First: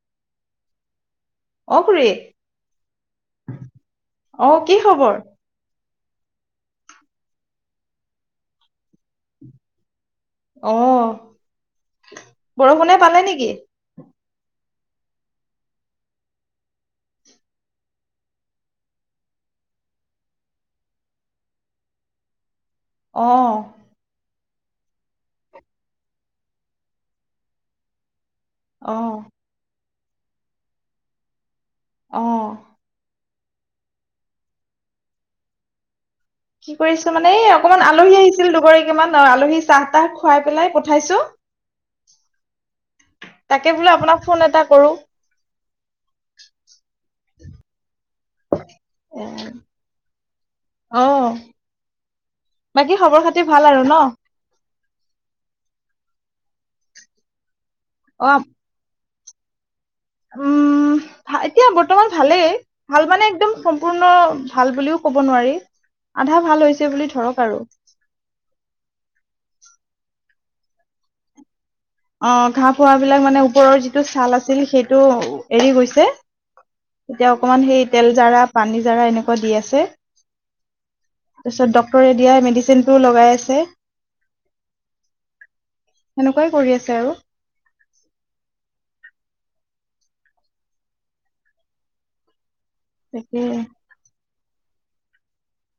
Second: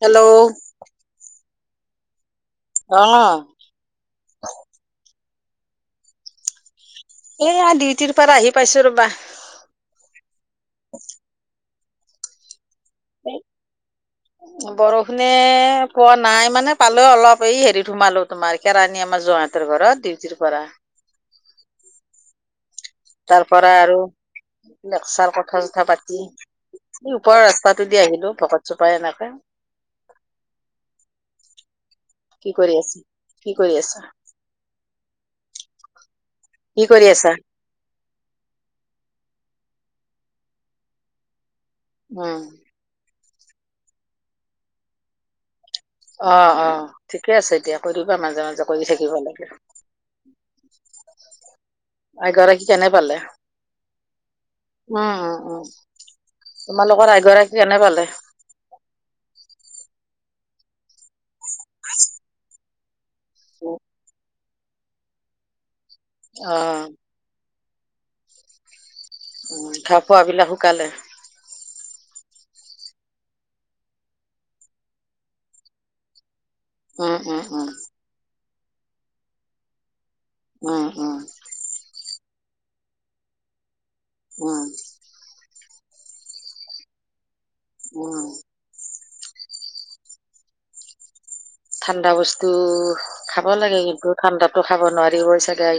Hello অ', খুৰি অ', অ', কি খবৰ? এয়া ডিউটিৰ পৰা আহি পাইছো ৰবা। অ', বৰষুণে পালে নেকি? বৰষুণে পোৱা নাই মানে পালো অলপ এই হেৰিত সোমালো তোমাৰ কেৰাণী আমাৰ জোঁৱাই হঁতৰ ঘৰত ডিউটিৰ পৰা অ তাৰ পৰা আৰু লেকচাৰ কথা চথা পাতি, এই ওপৰৰ ৰাস্তাটো দি আহিলো ভকত চুপাই অ এনেকে অ কি কৰি আছে, কি কৰি আছা? কি কৰি কৰিছো আছা মানে এই অকমান আলহী আহিছিল দুগৰীকীমান অ' আলহী চাহ তাহ খুৱাই পেলাই পঠাইছো। উম, তাকে বোলে আপোনাক ফোন এটা কৰো। অ', অ', ঠিকে আছে দিয়া কৰিবা মাজে মাজে কৰি থাকিব এ, লাগে। অ', আইগৰাকী কেনে বাকী পালে খবৰ খাতি ভাল আৰু ন'? উম, উম, উম, তোমালোকৰ এগৰাকী কেনে পালে? [inaudible] উম, এতিয়া বৰ্তমান ভালেই ভাল মানে একদম অ সম্পূৰ্ণ ভাল বুলিও কব নোৱাৰ, আধা ভাল হৈছে বুলি ধৰক আৰু। উম, ঘাহ ফোৱা বিলাক শুকালে? অ', ঘাঁহ ফোৱা বিলাক মানে ওপৰৰ যিটো ছাল আছিল সেইটো এৰি গৈছে উম এতিয়া উম অকমান উম সেই তেল জাৰা, পানী জাৰা, এনেকুৱা দি আছে। উম, উম, তাৰপিছত ডক্তৰে দিয়া মেডিচিনটো লগাই আছে। উম, সেনেকুৱাই কৰি আছে আৰু উম, ঠাণ্ডা বস্তু তাকে খাব লাগে কিন্তু ঠাণ্ডাতো খাব নোৱাৰিবই চাগাই।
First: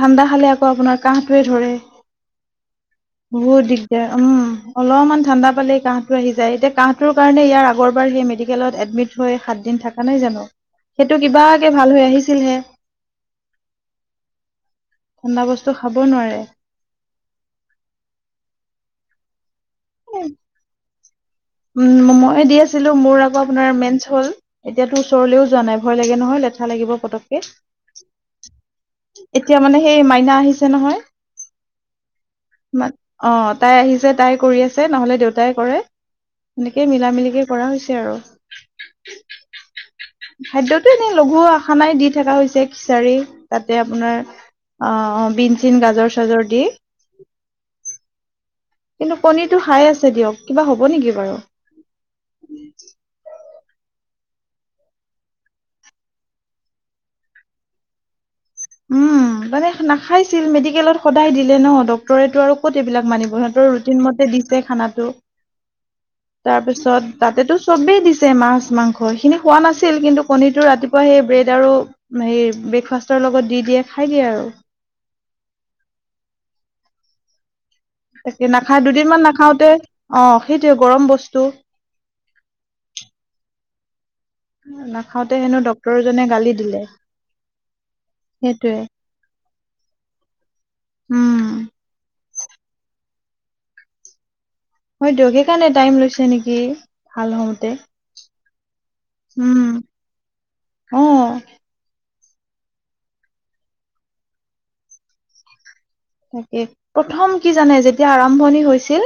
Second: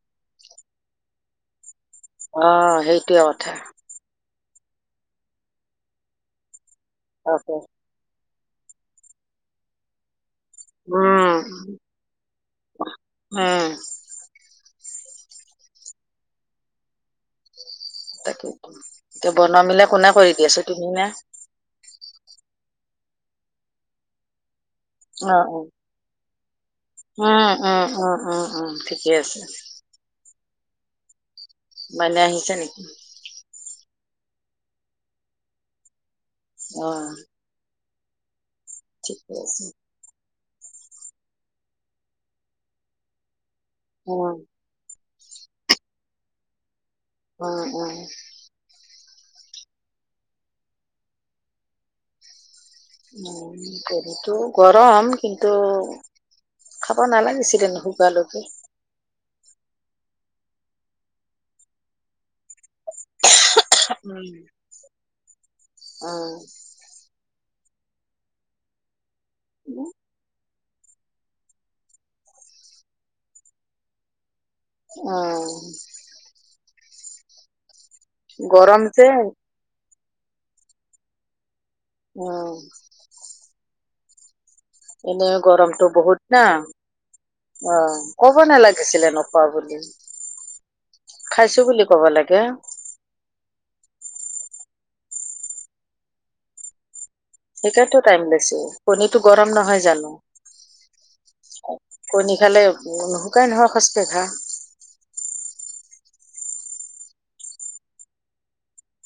ঠাণ্ডা খালে আকৌ আপোনাৰ কাহটোৱে ধৰে। অ', সেই বহুত দিগদাৰ উম, অলপমান ঠাণ্ডা পালে কাহটো আহি যায় এতিয়া কাহটোৰ কাৰণে তাকে ইয়াৰ আ আগৰবাৰ সেই মেডিকেলত এডমিট হৈ সাতদিন থকা নাই জানো। সেইটো উম কিবাকে ভাল হৈ আহিছিলহে উম ঠাণ্ডা বস্তু খাব নোৱাৰে। তাকেই, এতিয়া বনোৱা মিলা কোনে কৰি দি আছে তুমি নে? উম, ময়ে দি আছিলোঁ মোৰ আকৌ আপোনাৰ মেইনচ হল, এতিয়াতো অ ওচৰলেও অ যোৱা নাই ভয় লাগে নহয় লেঠা লাগিব। পতককে উম উম উম উম উম ঠিকেই আছে। এতিয়া মানে সেই মাইনা আহিছে নহয়। মইনা আহিছে নেকি? মা- অ', তাই আহিছে তাই কৰি আছে, নহলে দেউতাই কৰে অ সেনেকে মিলা মিলিকে পৰা হৈছে আৰু। ঠিকে আছে। খাদ্য তো এনেই লঘু আখানাই দি থকা হৈছে খিচাৰি তাতে আপোনাৰ উম অ', বিন চিন গাজৰ চাজৰ দি। উম উম। কিন্তু কণীৰটো হাই আছে দিয়ক কিবা হ'ব নেকি বাৰু? কণীটোও গৰম কিন্তু খাব নালাগিছিলে নুশুকোৱালৈকে। উম মানে নাখাইছিল মেডিকেলত সদায় দিলে ন ডক্তৰেটো আৰু ক'ত এইবিলাক মানিব। ৰুটিন উম মতে দিছে খানাটো তাৰপিছত তাতেতো চবেই দিছে মাছ মাংস সেইখিনি খোৱা উম নাছিল কিন্তু কণিত টো ৰাতিপুৱা সেই ব্ৰেড আৰু হে ব্ৰেকফাষ্টৰ লগত দি দিয়ে খাই দিয়ে আৰু। অ'। তাকে গৰম নাখায় যে দুদিনমান নাখাওতে অ', সেইটোয়ে গৰম বস্তু উম। নাখাওতে এনেও হেনো গৰমটো ডক্তৰজনে বহুত না। গালি দিলে অ', কব সেইটোৱে নালাগিছিলে নোখোৱা বুলি উম খাইছোঁ বুলি ক'ব লাগে। হয় দিয়ক, সেই কাৰণে টাইম লৈছে নেকি? ভাল হওঁতে সেইকাৰণে টো টাইম বেছি, কণীটো গৰম উম নহয় জানো। অ কণী খালে নুশুকাই নহয় খচকে ঘা। তাকে প্ৰথম কি জানে যেতিয়া আৰম্ভণি হৈছিল,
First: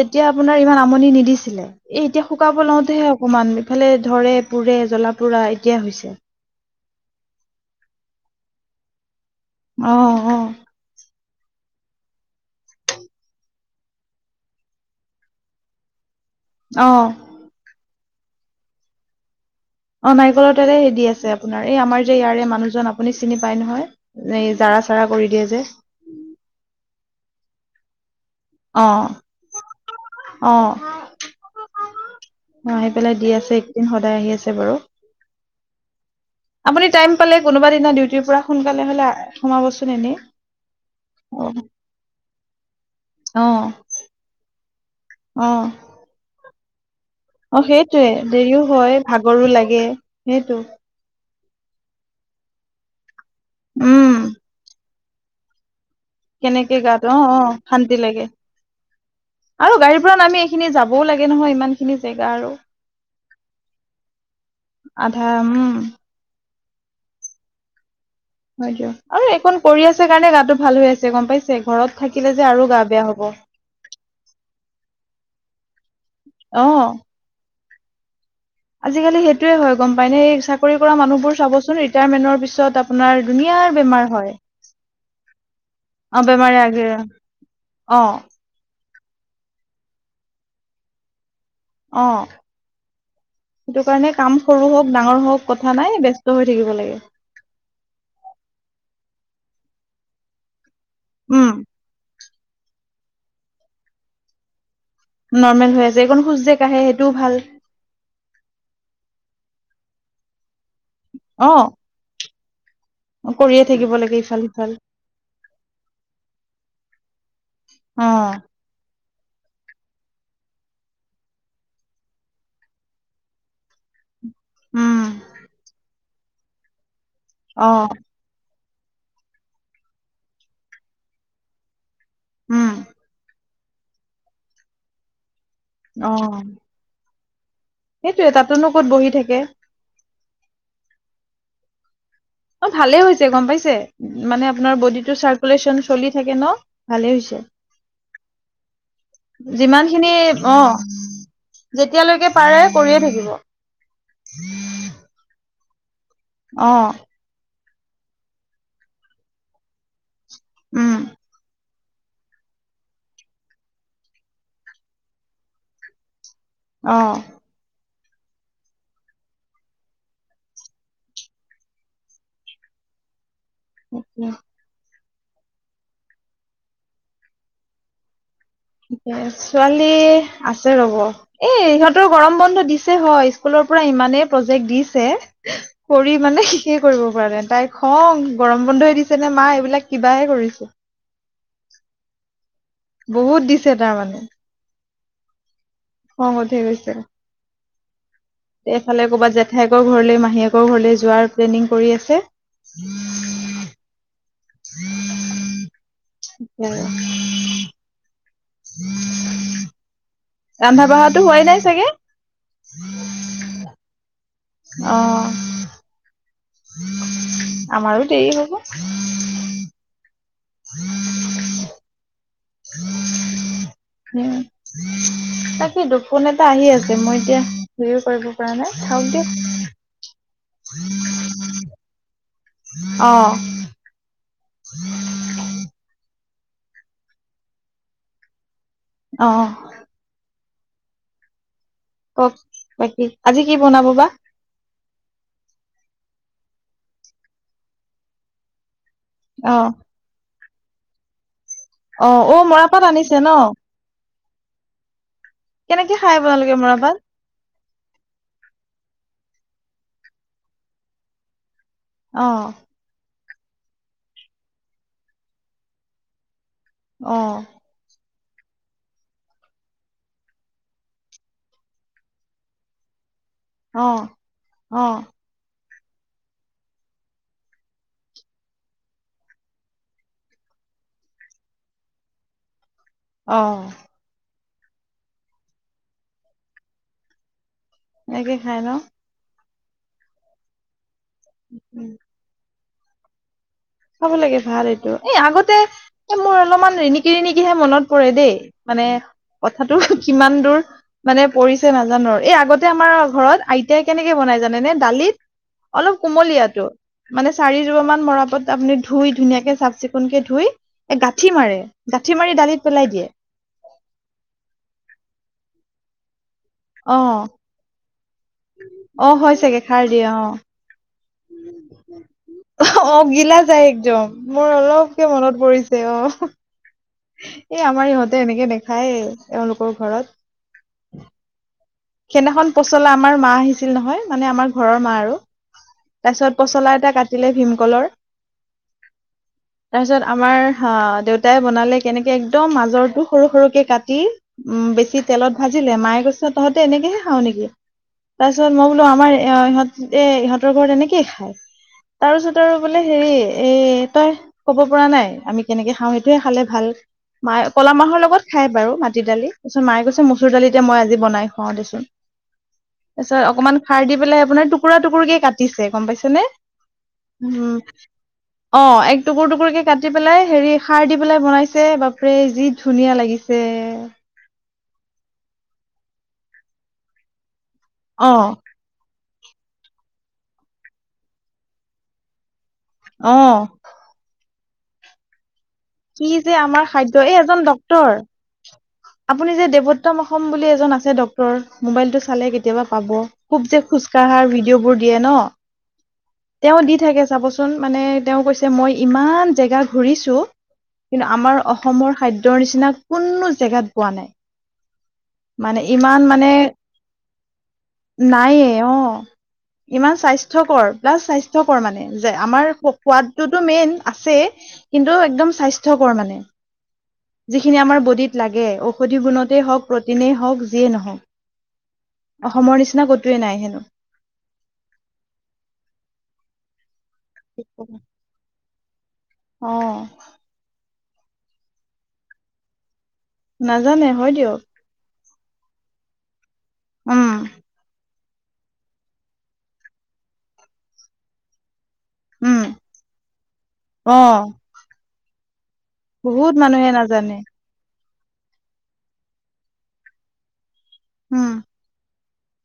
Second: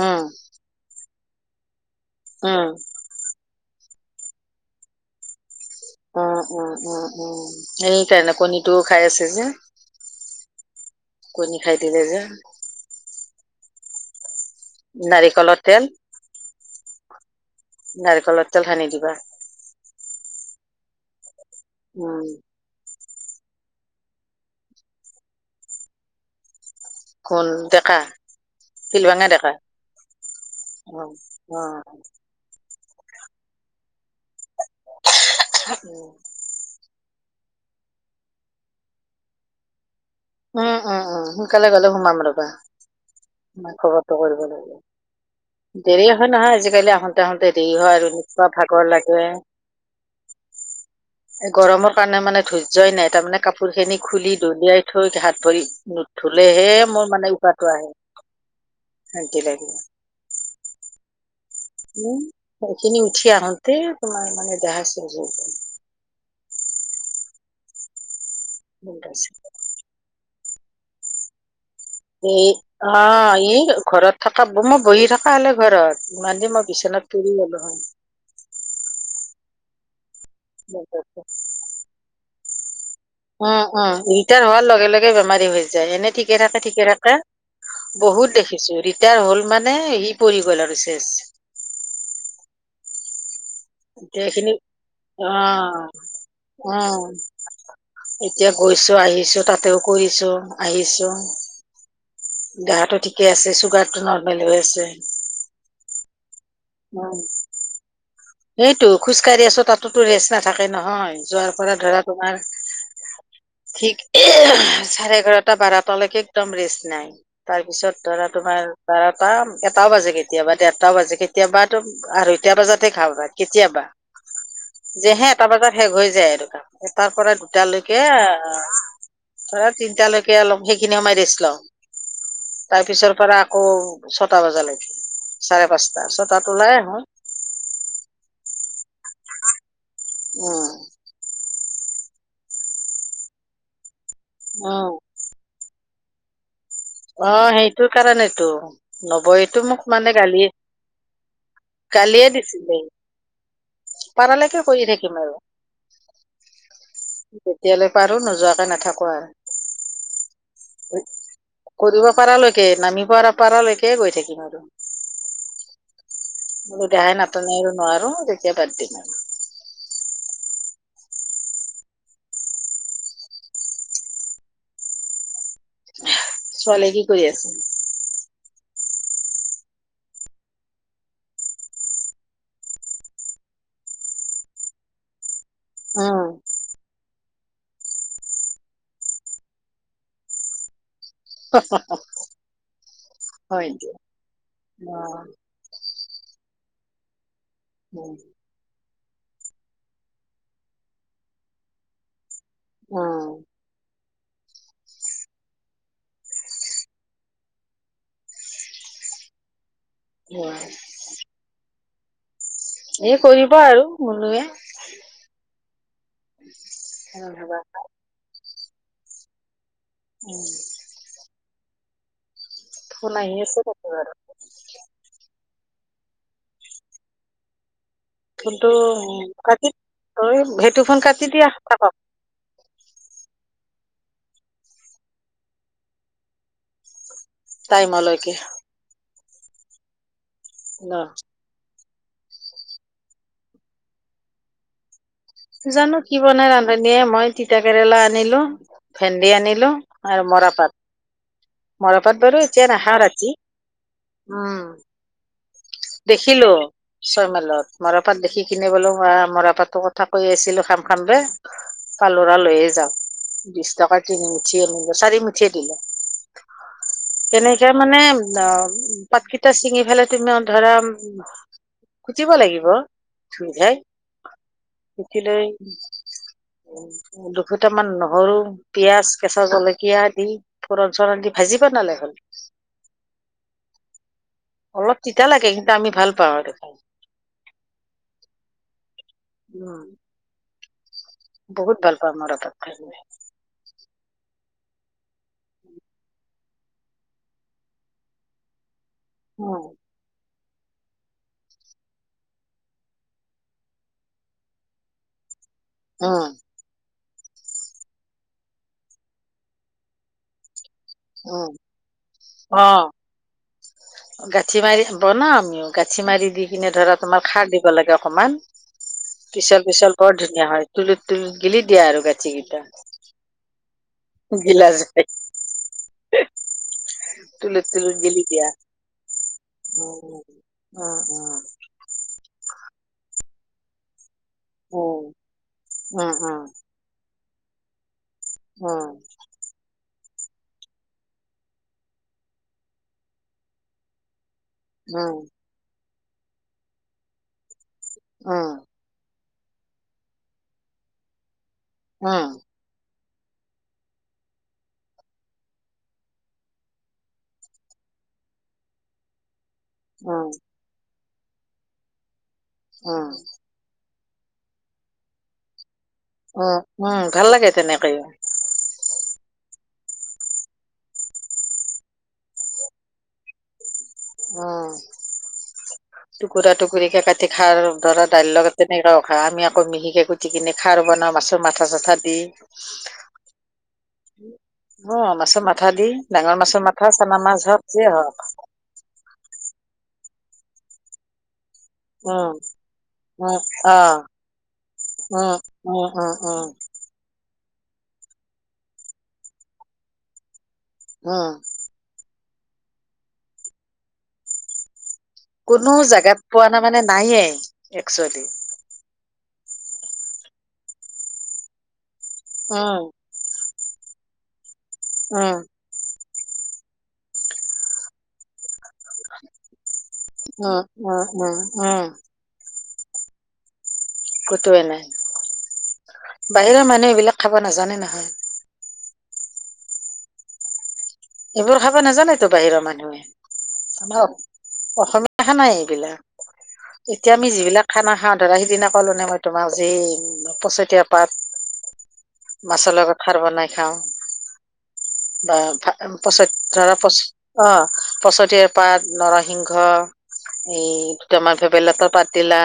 উম তেতিয়া আপোনাৰ ইমান আমনি নিদিছিলে এ এতিয়া শুকাব উম লওঁতে হে অকমান এইফালে ধৰে, পুৰে, জলা পুৰা এতিয়া হৈছে। উম উম উম। উ সেই কাৰণে কণীটোও খাই আছে যে অ কণী খাই দিলে যে। নাৰিকলৰ তেল অ'। নাৰিকলৰ তেল সানি দিবা। অ', নাৰিকলৰ তেলে হেৰি আছে আপোনাৰ এই আমাৰ যে উম ইয়াৰে মানুহজন আপুনি চিনি পায় নহয় এই জাৰা চাৰা কৰি দিয়ে যে। কোন ডেকা অ শিলভঙা ডেকা অ', অ'। অ', আহি পেলাই দি আছে, একদিন সদায় আহি আছে বাৰু। [unintelligible] আপুনি টাইম পালে কোনোবা দিনা ডিউটিৰ পৰা সোনকালে হ'লে সোমাবচোন এদিন। উম উম উম সোনকালে গ'লে সোমাম ৰবা। অ', খবৰটো কৰিব লাগিব, অ', দেৰি আছে নহয় আজিকালি আহ তে আহোঁতে দেৰি হয় সেইটোৱে আৰু এনেকুৱা দেৰিও ভাগৰ হয় লাগে। ভাগৰো লাগে। সেইটো এই গৰমৰ কাৰণে মানে ধৰ্য্যই নাই, তাৰমানে কাপোৰ খিনি উম, খুলি দলিয়াই থৈ হাত-ভৰি নু কেনেকে গাত অ, অ, শান্তি লাগে শান্তি লাগে। আৰু গাড়ীৰ পৰা নামি, এইখিনি যাবও লাগে নহয়, ইমান। খিনি উম, জেগা আৰু। সেইখিনি উঠি আহোতেই তোমাৰ মানে দোহা-চজ, আধা হৈ উম, হয় দিয়, আৰু এইখন কৰি আছে কাৰণে গাটো ভাল হৈ আছে, গম পাইছে, ঘৰত থাকিলে এ, যে আৰু গা অ, বেয়া হ'ব এই ঘৰত থকা মই বহি থকা, হ'লে ঘৰত ইমান দিনে মই অ'। বিচনাত [inaudible] আজিকালি সেইটোয়ে হয়, গম পাইনে, এই চাকৰি কৰা মানুহবোৰ চাবচোন ৰিটায়াৰমেন্টৰ পিছত আ উম, উম, ৰিটায়াৰ হোৱাৰ লগে, লগে, বেমাৰী হৈ যায়। এনে অ ঠিকে বেমাৰে থাকে, আগে ঠিকে থাকে। অ বহুত দেখিছো, ৰিটায়াৰ হ'ল, মানে সি পৰি গ'ল আৰু শেষ। অ, সেইটো কাৰণে এতিয়া কাম এইখিনি সৰু, হ'ওক ডাঙৰ অ হ'ওক, কথা নাই, ব্যস্ত হৈ থাকিব অ লাগে। এতিয়া গৈছো আহিছো, তাতেও কৰিছো আহিছো। উম দেহাটো ঠিকে আছে, চুগাৰ টো নৰ্মেল হৈ আছে। নৰ্মেল হৈ আছে, এইকন খোজ যে কাঢ়ে, উ সেইটোও ভাল। সেইটো খোজকাাঢ়ি আছো, তাতোতো ৰেষ্ট নাথাকে নহয়, অ যোৱাৰ পৰা-ধৰা। তোমাৰ কৰিয়ে থাকিব ঠিক, লাগে ইফাল সিফাল চাৰে এঘাৰটা, বাৰটালৈকে, একদম ৰেষ্ট নাই। তাৰ পিছত অ ধৰা, তোমাৰ বাৰটা, এটাও বাজে কেতিয়াবা, দেৰটাও বাজে কেতি কেতিয়াবাতো, আঢ়ৈটা, বজাতে খাবা কেতিয়াবা। উম যে, হে, এটা বজাত শেষ হৈ যায়, এটাৰ পৰা অ দুটালৈকে ধৰা তিনটা লৈকে অলপ, সেইখিনি সময় ৰেষ্ট লম, উম তাৰ পিছৰ পৰা আকৌ ছটা বজা লৈকে, চাৰে পাঁচটা, ছটাত ওলাই আহো। সেইটয়ে, তাতে নো, ক'ত বহি থাকে। উম, অ, ভালে হৈছে গম পাইছে, মানে আপোনাৰ উম বডিটো চাৰ্কুলেশ্যন চলি থাকে ন, ভালেই অ হৈছে, সেইটো কাৰণেতো নবৌৱেতো মোক যিমান মানে খিনি গালি অ, গালিয়ে যেতিয়ালৈকে পাৰে দিছিলে কৰিয়ে থাকিব। পাৰালৈকে কৰি থাকিম আৰু। অ, যেতিয়ালৈ পাৰো, নোযোৱাকে নাথাকো আৰু। উম, কৰিব পাৰালৈকে, নামিব পৰা পাৰলৈকে, গৈ থাকিম আৰু। দেহাই অ', নাটনে আৰু, নোৱাৰো তেতিয়া বাদ দিম। উম, ছোৱালীয়ে, কি কৰি আছে? ছোৱালী আছে, ৰ'ব। এই ইহঁতৰ গৰম বন্ধ দিছে হয়, স্কুলৰ পৰা ইমানেই প্ৰজেক্ট দিছে। কৰি উম মানে শেষে কৰিব পৰা নাই, তাই খং গৰম বন্ধই দিছে নে মা, এইবিলাক কিবাহে কৰিছে। [unintelligible] বহুত হয় দিছে তাৰমানানে। অ, অং উঠি গৈছে। [inaudible] এইফালে কৰ'বাত জেঠায়কৰ ঘৰলে মাহীয়েকৰ ঘৰলৈ যোৱাৰ প্লেনিং কৰি আছে। অ [unintelligible] ৰন্ধা বাঢ়াটো হোৱাই নাই চাগে এই কৰিব আৰু মলোৱে অ ভাবা আমাৰো দেৰি হ'ব উম ফোন আহি আছে উম তাকো আৰু তাকেতো ফোন এটা আহি আছে মই এতিয়া [unintelligible] ফোনটো থাকক দিয়ক কাটিঐ সেইটো ফোন কাটি দিয়া অ [unintelligible] টাইমলৈকে। অ'। অ কওক বাকি আজি কি বনাব বা জানো কি বনাই ৰান্ধনীয়ে মই তিতা কেৰেলা আনিলো ভেন্দি অ আনিলো। আৰু মৰাপাত অ মৰাপাত অ বাৰু এতিয়া মৰাপাট নাখাওঁ আনিছে ন ৰাতি উম। কেনেকে খাই দেখিলো আপোনালোকে মৰাপাট ছয় মাইলত মৰাপাত দেখি কিনে বোলো মৰাপাতো কথা কৈ আছিলো খাম খাম বে অ কালৰা লৈয়ে যাওঁ বিশ টকা তিনি মুুঠি আনিলো চাৰিমুঠিয়ে দিলে। অ কেনেকে মানে অ পাতকিটা ছিঙি ফালে তুমি অ ধৰা খুজিব লাগিব অ অ [unintelligible] দুফুটামান নহৰু, পিয়াজ, কেঁচা জলকীয়া দি ফৰণ চোৰণ দি ভাজি পা নালাগ হ'ল। অ অলপ তিতা লাগে কিন্তু আমি ভাল পাওঁ আৰু খাই এনে খাই ন উম বহুত ভাল পাওঁ মৰাপাত খাই খাব লাগে ভাল এইটো এই আগতে এ মোৰ অলপমান ৰিণিকি ৰিণিকিহে মনত পৰে দেই মানে উম কথাটো কিমান দূৰ মানে পৰিছে নাজানো এই আগতে আমাৰ ঘৰত আইতাই কেনেকে বনাই জানে নে দালিত অলপ উম কুমলীয়াটো মানে চাৰি যোপা মান মৰাপাত আপুনি ধুই ধুনীয়াকে চাফ চিকুণ কে ধুই এ গাঁঠি উম মাৰে গাঁঠি মাৰি অ দালিত পেলাই দিয়ে। গাঁঠি মাৰি বনাও আমিও গাঁঠি মাৰি দি কিনে ধৰা অ তোমাৰ খাৰ দি দিব লাগে অকমান অ হয় চাগে পিছল খাৰ পিছল দিয়ে বৰ অ ধুনীয়া হয়। তুল তুল গিলি দিয়া আৰু গাখীৰ কিটা অ গিলা যায় একদম মোৰ যায় অলপকে মনত পৰিছে অ এই তুলুট আমাৰ তুলুট ইহঁতে এনেকে জেলিকীয়া নেখায়ে এওঁলোকৰ উ ঘৰত উ উ সেইদিনাখন পচলা আমাৰ মা আহিছিল নহয় মানে আমাৰ ঘৰৰ মা উম আৰু উম তাৰপিছত উম পচলা এটা কাটিলে ভীমকলৰ উম তাৰপিছত আমাৰ আহ দেউতাই বনালে কেনেকে একদম মাজৰটো সৰু সৰুকে কাটি উম, বেছি তেলত ভাজিলে, মায়ে গছ তহঁতে এনেকেহে খাওঁ নেকি উম তাৰপিছত মই বোলো আমাৰ এ-ইহঁতে ইহঁতৰ ঘৰত তেনেকেই খাই উম উম তাৰপিছত আৰু বোলে হেৰি এ, তই ক'ব পৰা নাই আমি কেনেকে খাওঁ, সেইটোহে খালে ভাল। মাই ক'লা মাহৰ লগত খাই বাৰু মাটি দালি। তাৰপিছত মায়ে কৈছে উম মচুৰ দালি দে মই আজি বনাই খুৱাওঁ দেচোন উম তাৰপিছত অকমান সাৰ দি পেলাই আপোনাৰ টুকুৰা টুকুৰিকে কাটিছে গম পাইছেনে? উম ভাল লাগে উম। তেনেকে অ' এক টুকুৰ টুকুৰ কে কাটি পেলাই হেৰি সাৰ দি পেলাই বনাইছে, বাপৰে যি ধুনীয়া লাগিছ ছে। উ। টুকুৰা টুকুৰি কে কাটি সাৰ দৰা অ দাইল লগ তেনেকেও খা, আমি আকৌ মিহিকে গুটি কিনে সৰ বনাওঁ মাছৰ মাথা চাথা দি। অ'। অ' মাছৰ মাথা দি, কি যে ডাঙৰ আমাৰ মাছৰ মাথা, খাদ্য এই চানা মাছ এজন হওঁক ডক্তৰ যিয়ে হওঁক। আপুনি যে দেৱত্তম অসম বুলি এজন আছে দক কৰ, মোবাইলটো চালে উম কেতিয়াবা পাব। উম খুব যে অ খোজ কঢ়াৰ ভিডিঅ'বোৰ দিয়ে ন' অ', অ', অ'। তেওঁ দি থাকে চাবচোন মানে তেওঁ কৈছে মই ইমান জেগা ঘুৰিছোঁ কিন্তু উম আমাৰ অস অসমৰ খাদ্যৰ নিচিনা কোনো জেগাত পোৱা নাই। মানে কোনো ইমান জাগাত মানে পোৱা নাই মানে নায়ে একচুৱেলি। নায়ে অ', ইমান স্বাস্থ্যকৰ প্লাছ স্বাস্থ্যকৰ মানে যে আমাৰ উম সোৱাদ টোতো মেইন আছে কিন্তু একম উম স্বাস্থ কৰ মানে যিখিনি আমাৰ বডিত লাগে, ঔষধি গুণতেই হওক এনেই হওঁক, উম, যিয়েই উম, নহওঁক উম, উম, অসমৰ নিচিনা ক'তোৱে নাই হেনো। ক'তোৱে নাই। বাহিৰৰ মানুহ এইবিলাক খাব হেনো নাজানে নহয়। অ'। এইবোৰ খাব নাজানেতো বাহিৰৰ মানুহে। নাজানে আমাৰ হয় অস- দিয়ক। অসমীয়া খানাই এইবিলাক। উম এতিয়া আমি যিবিলাক খানা খাওঁ ধৰা সিদিনা ক'লো নে মই তোমাক যি পচতীয়া পাত উম মাছলৰ কথাৰ বনাই খাওঁ, অ বা ভা [unintelligible] বহুত মানুহে ধৰা পচ নাজানে অ' পছতিয়াৰ পাত, নৰসিংহ এই টো উম আমাৰ ফে বেলতৰ পাত দিলা,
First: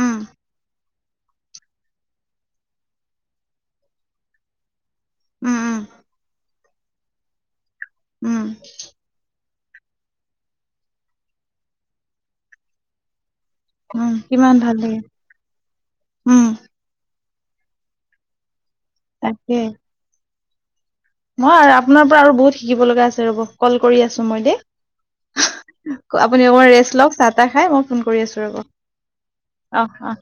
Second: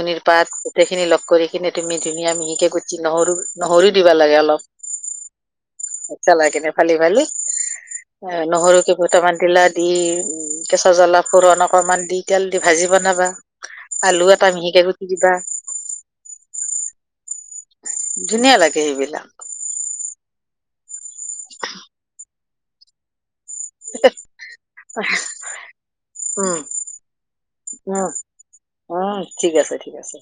উম পাত গোটেইখিনি লগ কৰি কিনে তুমি ধুনীয়া মিহিকে গুচ্চিন্ন, নহৰু নহৰু দিবা লাগে উম উম অলপ। চলাই কিনে ফালি ফালি। এ, উম নহৰু কেবল টামান দিলা দি কেঁচা জ্বলা কৰণ অকমান দি তেল দি ভাজি বনাবা। উম আলু এটা কিমান ভাল মিহিকে লাগে গুটি দিবা। উম। ধুনীয়া লাগে সেইবিল। উম। মই আৰু আপোনাৰ পৰা আৰু বহুত শিকিব লগা আছে, ৰ'ব কল কৰি আছোঁ মই দেই। আপুনি উম অকমান ৰেষ্ট লওঁক চাহ তাহ খাই, মই ফোন উম কৰি আছোঁ ৰ'ব। উম ঠিক আছে, অ ঠিক অ আছে।